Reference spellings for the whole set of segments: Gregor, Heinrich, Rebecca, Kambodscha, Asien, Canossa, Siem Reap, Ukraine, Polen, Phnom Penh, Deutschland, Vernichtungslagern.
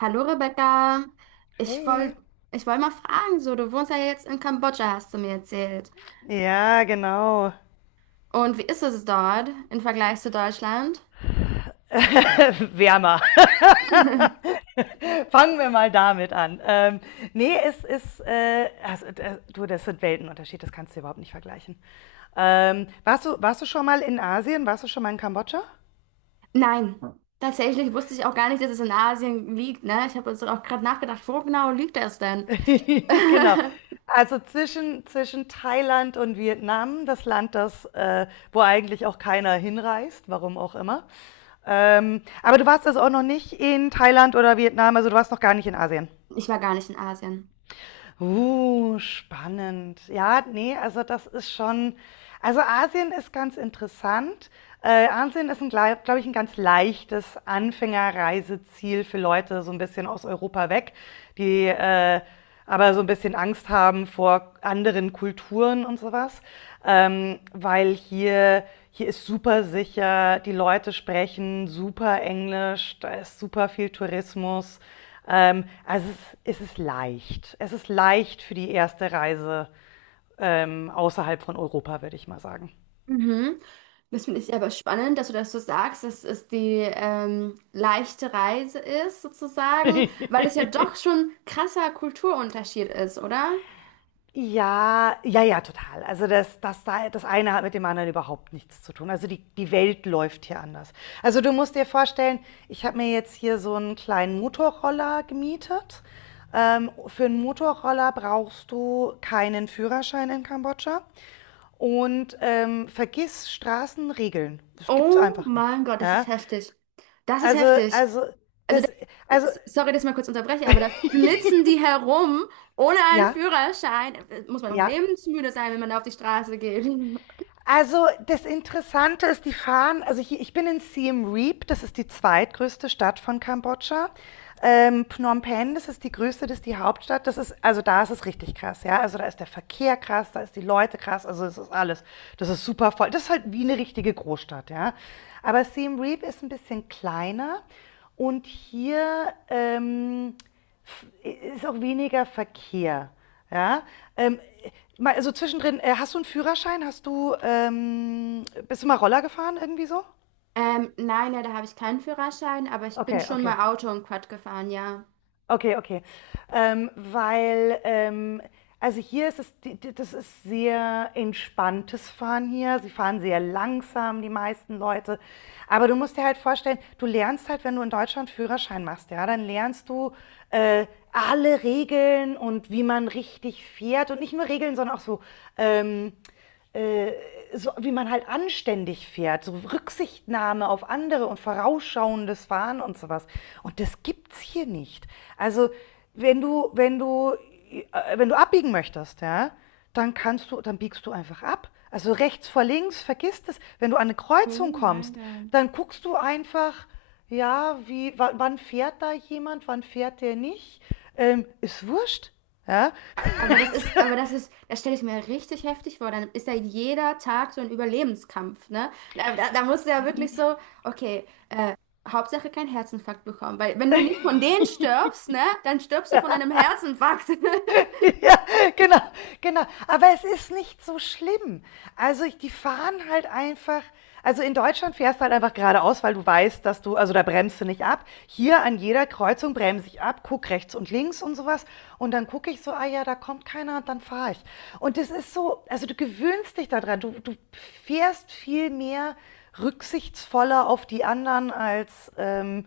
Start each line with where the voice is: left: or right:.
right: Hallo Rebecca, ich
left: Hey.
right: wollte ich wollt mal fragen, so du wohnst ja jetzt in Kambodscha, hast du mir erzählt.
left: Ja, genau.
right: Und wie ist es dort im Vergleich zu Deutschland?
left: Wärmer. Fangen wir mal damit an. Nee, es ist, also, du, das sind Weltenunterschied, das kannst du überhaupt nicht vergleichen. Warst du schon mal in Asien? Warst du schon mal in Kambodscha?
right: Nein, tatsächlich wusste ich auch gar nicht, dass es in Asien liegt, ne? Ich habe uns auch gerade nachgedacht, wo genau liegt das denn?
left: Genau. Also zwischen Thailand und Vietnam, das Land, wo eigentlich auch keiner hinreist, warum auch immer. Aber du warst also auch noch nicht in Thailand oder Vietnam, also du warst noch gar nicht in Asien.
right: Ich war gar nicht in Asien.
left: Spannend. Ja, nee, also das ist schon. Also Asien ist ganz interessant. Asien ist, glaube ich, ein ganz leichtes Anfängerreiseziel für Leute so ein bisschen aus Europa weg, die aber so ein bisschen Angst haben vor anderen Kulturen und sowas, ähm, weil hier, hier ist super sicher, die Leute sprechen super Englisch, da ist super viel Tourismus. Also es ist leicht. Es ist leicht für die erste Reise außerhalb von Europa, würde ich mal sagen.
right: Mhm. Das finde ich aber spannend, dass du das so sagst, dass es die leichte Reise ist, sozusagen, weil es ja doch schon krasser Kulturunterschied ist, oder?
left: Ja, ja, ja, total. Also das eine hat mit dem anderen überhaupt nichts zu tun. Also die Welt läuft hier anders. Also du musst dir vorstellen, ich habe mir jetzt hier so einen kleinen Motorroller gemietet. Für einen Motorroller brauchst du keinen Führerschein in Kambodscha. Und vergiss Straßenregeln. Das gibt's
right: Oh
left: einfach nicht.
right: mein Gott, das ist
left: Ja?
right: heftig. Das ist
left: Also,
right: heftig.
left: also,
right: Also, da,
left: das,
right: äh,
left: also,
right: Sorry, dass ich mal kurz unterbreche, aber da flitzen die herum ohne einen
left: ja,
right: Führerschein. Muss man noch
left: ja.
right: lebensmüde sein, wenn man da auf die Straße geht.
left: Also, das Interessante ist, die fahren, also hier, ich bin in Siem Reap, das ist die zweitgrößte Stadt von Kambodscha. Phnom Penh, das ist die größte, das ist die Hauptstadt. Das ist, also da ist es richtig krass, ja. Also da ist der Verkehr krass, da ist die Leute krass, also es ist alles. Das ist super voll. Das ist halt wie eine richtige Großstadt, ja. Aber Siem Reap ist ein bisschen kleiner und hier ist auch weniger Verkehr. Ja, ähm, mal, also zwischendrin, hast du einen Führerschein? Hast du, bist du mal Roller gefahren irgendwie so?
right: Nein, ja, da habe ich keinen Führerschein, aber ich bin
left: Okay,
right: schon
left: okay.
right: mal Auto und Quad gefahren, ja.
left: Okay, okay. Ähm, weil, ähm, also hier ist es, das ist sehr entspanntes Fahren hier. Sie fahren sehr langsam, die meisten Leute. Aber du musst dir halt vorstellen, du lernst halt, wenn du in Deutschland Führerschein machst, ja, dann lernst du äh, alle Regeln und wie man richtig fährt. Und nicht nur Regeln, sondern auch so ähm, äh, so wie man halt anständig fährt, so Rücksichtnahme auf andere und vorausschauendes Fahren und sowas. Und das gibt's hier nicht. Also wenn du, wenn du, wenn du abbiegen möchtest, ja, dann dann biegst du einfach ab. Also rechts vor links, vergiss das. Wenn du an eine Kreuzung
right: Oh mein
left: kommst,
right: Gott.
left: dann guckst du einfach, ja, wie, wann fährt da jemand, wann fährt der nicht. Ist wurscht. Ja?
right: Aber das ist, das stelle ich mir richtig heftig vor. Dann ist ja jeder Tag so ein Überlebenskampf, ne? Da musst du ja wirklich so, okay, Hauptsache keinen Herzinfarkt bekommen. Weil wenn du nicht von denen stirbst, ne, dann stirbst du von einem Herzinfarkt.
left: ja, genau, genau. Aber es ist nicht so schlimm. Also ich, die fahren halt einfach. Also in Deutschland fährst du halt einfach geradeaus, weil du weißt, dass du, also da bremst du nicht ab. Hier an jeder Kreuzung bremse ich ab, guck rechts und links und sowas. Und dann gucke ich so, ah ja, da kommt keiner und dann fahre ich. Und das ist so, also du gewöhnst dich daran. Du fährst viel mehr rücksichtsvoller auf die anderen als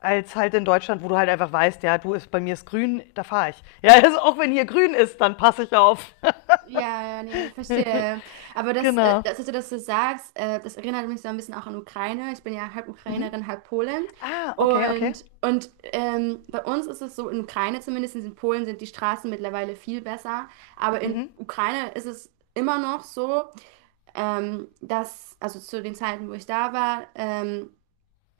left: als halt in Deutschland, wo du halt einfach weißt, ja, du ist bei mir ist grün, da fahre ich. Ja, also auch wenn hier grün ist, dann passe ich auf.
right: Ja, ja, nee, ich verstehe.
left: Genau.
right: Dass du das so sagst, das erinnert mich so ein bisschen auch an Ukraine. Ich bin ja halb Ukrainerin, halb Polin.
left: Ah, okay, okay.
right: Und, bei uns ist es so, in Ukraine zumindest, in Polen sind die Straßen mittlerweile viel besser. Aber in
left: Mhm.
right: Ukraine ist es immer noch so, dass, also zu den Zeiten, wo ich da war,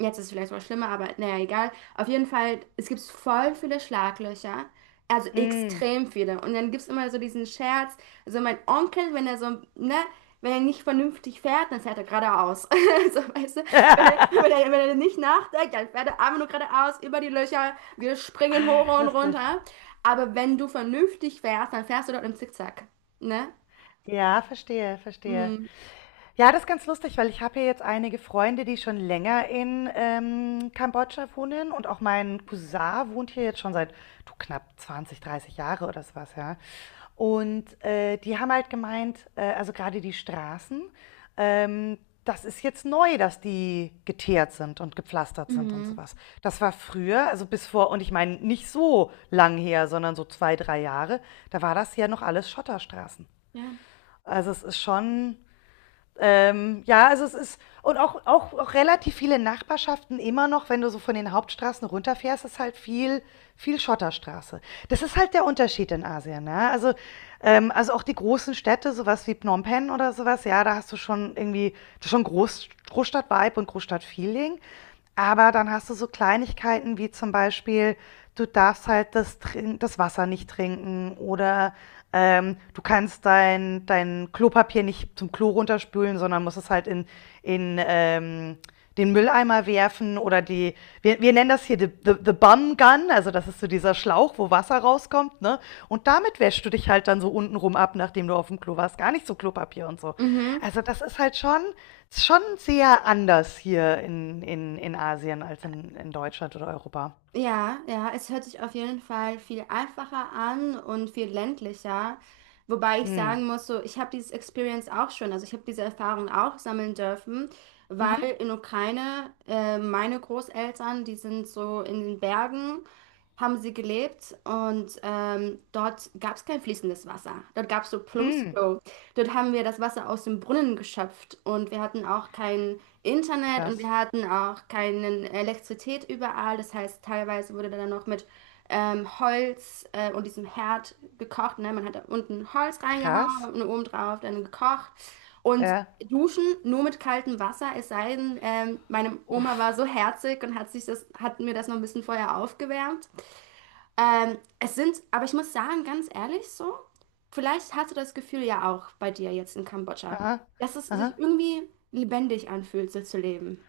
right: jetzt ist es vielleicht mal schlimmer, aber naja, egal. Auf jeden Fall, es gibt voll viele Schlaglöcher. Also
left: Mm.
right: extrem viele. Und dann gibt es immer so diesen Scherz. Also mein Onkel, wenn er so, ne, wenn er nicht vernünftig fährt, dann fährt er geradeaus. So, weißt du? Wenn er, wenn er, wenn er nicht nachdenkt, dann fährt er einfach nur geradeaus über die Löcher. Wir springen
left: Ach,
right: hoch und
left: lustig.
right: runter. Aber wenn du vernünftig fährst, dann fährst du dort im Zickzack. Ne?
left: Ja, verstehe, verstehe.
right: Mhm.
left: Ja, das ist ganz lustig, weil ich habe ja jetzt einige Freunde, die schon länger in Kambodscha wohnen und auch mein Cousin wohnt hier jetzt schon seit, du, knapp 20, 30 Jahre oder so was, ja. Und die haben halt gemeint, also gerade die Straßen, ähm, das ist jetzt neu, dass die geteert sind und gepflastert sind und so
right: Mhm.
left: was. Das war früher, also bis vor und ich meine nicht so lang her, sondern so 2, 3 Jahre, da war das ja noch alles Schotterstraßen.
right: Ja.
left: Also, es ist schon, ja, also es ist, und auch relativ viele Nachbarschaften immer noch, wenn du so von den Hauptstraßen runterfährst, ist halt viel Schotterstraße. Das ist halt der Unterschied in Asien, ne? Also auch die großen Städte, sowas wie Phnom Penh oder sowas, ja, da hast du schon irgendwie, das ist schon Groß, Großstadt-Vibe und Großstadt-Feeling. Aber dann hast du so Kleinigkeiten wie zum Beispiel, du darfst halt das Wasser nicht trinken oder du kannst dein Klopapier nicht zum Klo runterspülen, sondern musst es halt in den Mülleimer werfen oder die, wir nennen das hier the Bum Gun, also das ist so dieser Schlauch, wo Wasser rauskommt, ne? Und damit wäschst du dich halt dann so untenrum ab, nachdem du auf dem Klo warst. Gar nicht so Klopapier und so.
right: Mhm.
left: Also das ist halt schon ist schon sehr anders hier in Asien als in Deutschland oder Europa.
right: Ja, ja, es hört sich auf jeden Fall viel einfacher an und viel ländlicher. Wobei ich
left: Mhm.
right: sagen muss, so, ich habe dieses Experience auch schon, also ich habe diese Erfahrung auch sammeln dürfen,
left: Mhm.
right: weil in Ukraine meine Großeltern, die sind so in den Bergen, haben sie gelebt und dort gab es kein fließendes Wasser. Dort gab es so
left: Mhm.
right: Plumpsklo. Dort haben wir das Wasser aus dem Brunnen geschöpft und wir hatten auch kein Internet und
left: Krass.
right: wir hatten auch keine Elektrizität überall. Das heißt, teilweise wurde dann noch mit Holz und diesem Herd gekocht. Ne? Man hat da unten Holz
left: Krass.
right: reingehauen und oben drauf dann gekocht. Und
left: Ja.
right: Duschen nur mit kaltem Wasser, es sei denn, meine Oma
left: Uff.
right: war so herzig und hat hat mir das noch ein bisschen vorher aufgewärmt. Es sind, aber ich muss sagen, ganz ehrlich so, vielleicht hast du das Gefühl ja auch bei dir jetzt in Kambodscha,
left: Aha.
right: dass es sich
left: Aha.
right: irgendwie lebendig anfühlt, so zu leben.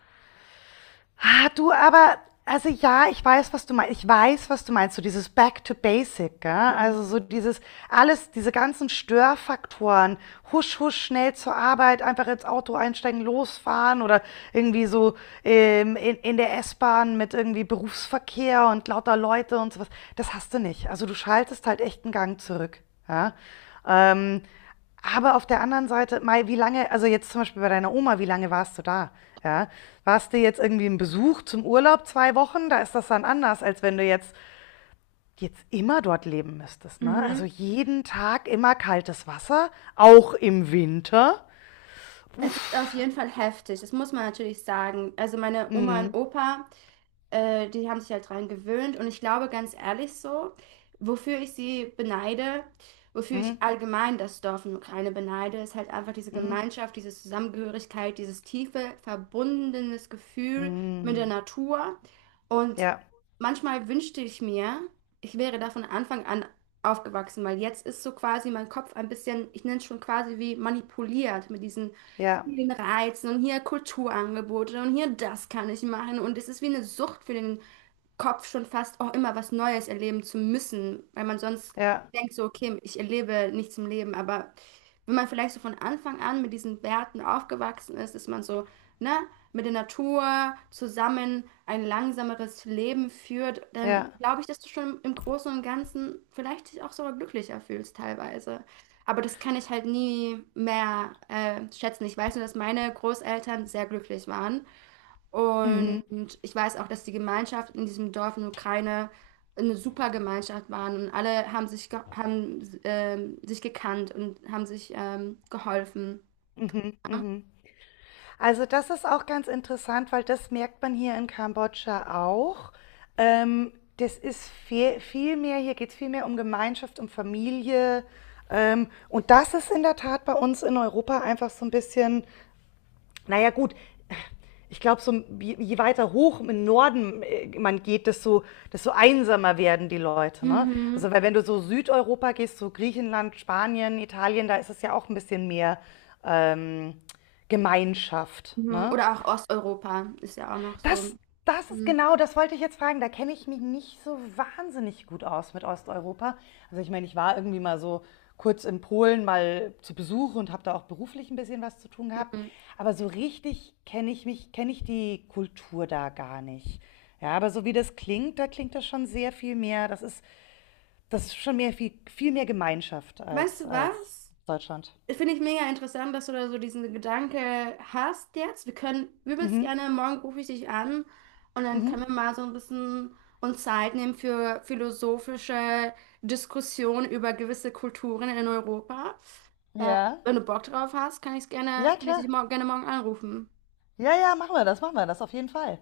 left: Ah, du, aber, also ja, ich weiß, was du meinst. Ich weiß, was du meinst. So dieses Back to Basic, gell? Also
right: Ja.
left: so dieses, alles, diese ganzen Störfaktoren. Husch, husch, schnell zur Arbeit, einfach ins Auto einsteigen, losfahren oder irgendwie so in der S-Bahn mit irgendwie Berufsverkehr und lauter Leute und sowas. Das hast du nicht. Also du schaltest halt echt einen Gang zurück. Ja? Ähm, aber auf der anderen Seite, Mai, wie lange, also jetzt zum Beispiel bei deiner Oma, wie lange warst du da? Ja, warst du jetzt irgendwie im Besuch zum Urlaub 2 Wochen? Da ist das dann anders, als wenn du jetzt immer dort leben müsstest. Ne? Also
right: Mhm.
left: jeden Tag immer kaltes Wasser, auch im Winter.
right: Es ist
left: Uff.
right: auf jeden Fall heftig, das muss man natürlich sagen. Also meine Oma und
left: Mhm.
right: Opa, die haben sich halt dran gewöhnt und ich glaube ganz ehrlich so, wofür ich sie beneide, wofür
left: Mhm.
right: ich allgemein das Dorf in der Ukraine beneide, ist halt einfach diese
left: Mhm.
right: Gemeinschaft, diese Zusammengehörigkeit, dieses tiefe, verbundenes Gefühl mit der
left: Mhm.
right: Natur. Und
left: Ja,
right: manchmal wünschte ich mir, ich wäre da von Anfang an aufgewachsen, weil jetzt ist so quasi mein Kopf ein bisschen, ich nenne es schon quasi wie manipuliert mit diesen
left: ja,
right: vielen Reizen und hier Kulturangebote und hier das kann ich machen. Und es ist wie eine Sucht für den Kopf schon fast auch immer was Neues erleben zu müssen, weil man sonst
left: ja,
right: denkt so, okay, ich erlebe nichts im Leben. Aber wenn man vielleicht so von Anfang an mit diesen Werten aufgewachsen ist, ist man so, ne, mit der Natur zusammen ein langsameres Leben führt, dann
left: ja.
right: glaube ich, dass du schon im Großen und Ganzen vielleicht dich auch sogar glücklicher fühlst teilweise. Aber das kann ich halt nie mehr schätzen. Ich weiß nur, dass meine Großeltern sehr glücklich waren. Und
left: Mhm.
right: ich weiß auch, dass die Gemeinschaft in diesem Dorf in der Ukraine eine super Gemeinschaft waren und alle haben sich gekannt und haben sich geholfen.
left: Mhm. Mhm. Also das ist auch ganz interessant, weil das merkt man hier in Kambodscha auch. Das ist viel mehr, hier geht es viel mehr um Gemeinschaft, um Familie. Und das ist in der Tat bei uns in Europa einfach so ein bisschen naja gut, ich glaube, so, je, weiter hoch im Norden man geht, desto einsamer werden die Leute. Ne?
right: Mhm.
left: Also weil wenn du so Südeuropa gehst, so Griechenland, Spanien, Italien, da ist es ja auch ein bisschen mehr ähm, Gemeinschaft.
right: Mhm.
left: Ne?
right: Oder auch Osteuropa ist ja auch noch so.
left: Das, das ist
right: Mhm.
left: genau, das wollte ich jetzt fragen. Da kenne ich mich nicht so wahnsinnig gut aus mit Osteuropa. Also ich meine, ich war irgendwie mal so kurz in Polen mal zu Besuch und habe da auch beruflich ein bisschen was zu tun gehabt.
right: Mhm.
left: Aber so richtig kenne ich die Kultur da gar nicht. Ja, aber so wie das klingt, da klingt das schon sehr viel mehr. Das ist schon mehr viel mehr Gemeinschaft
right: Weißt du
left: als
right: was?
left: Deutschland.
right: Finde ich mega interessant, dass du da so diesen Gedanke hast jetzt. Wir können übelst
left: Mhm.
right: gerne, morgen rufe ich dich an und dann können
left: Mhm.
right: wir mal so ein bisschen uns Zeit nehmen für philosophische Diskussionen über gewisse Kulturen in Europa. Äh,
left: Ja.
right: Wenn du Bock drauf hast,
left: Ja,
right: kann ich
left: klar.
right: dich morgen, gerne morgen anrufen.
left: Ja, ja, machen wir das auf jeden Fall.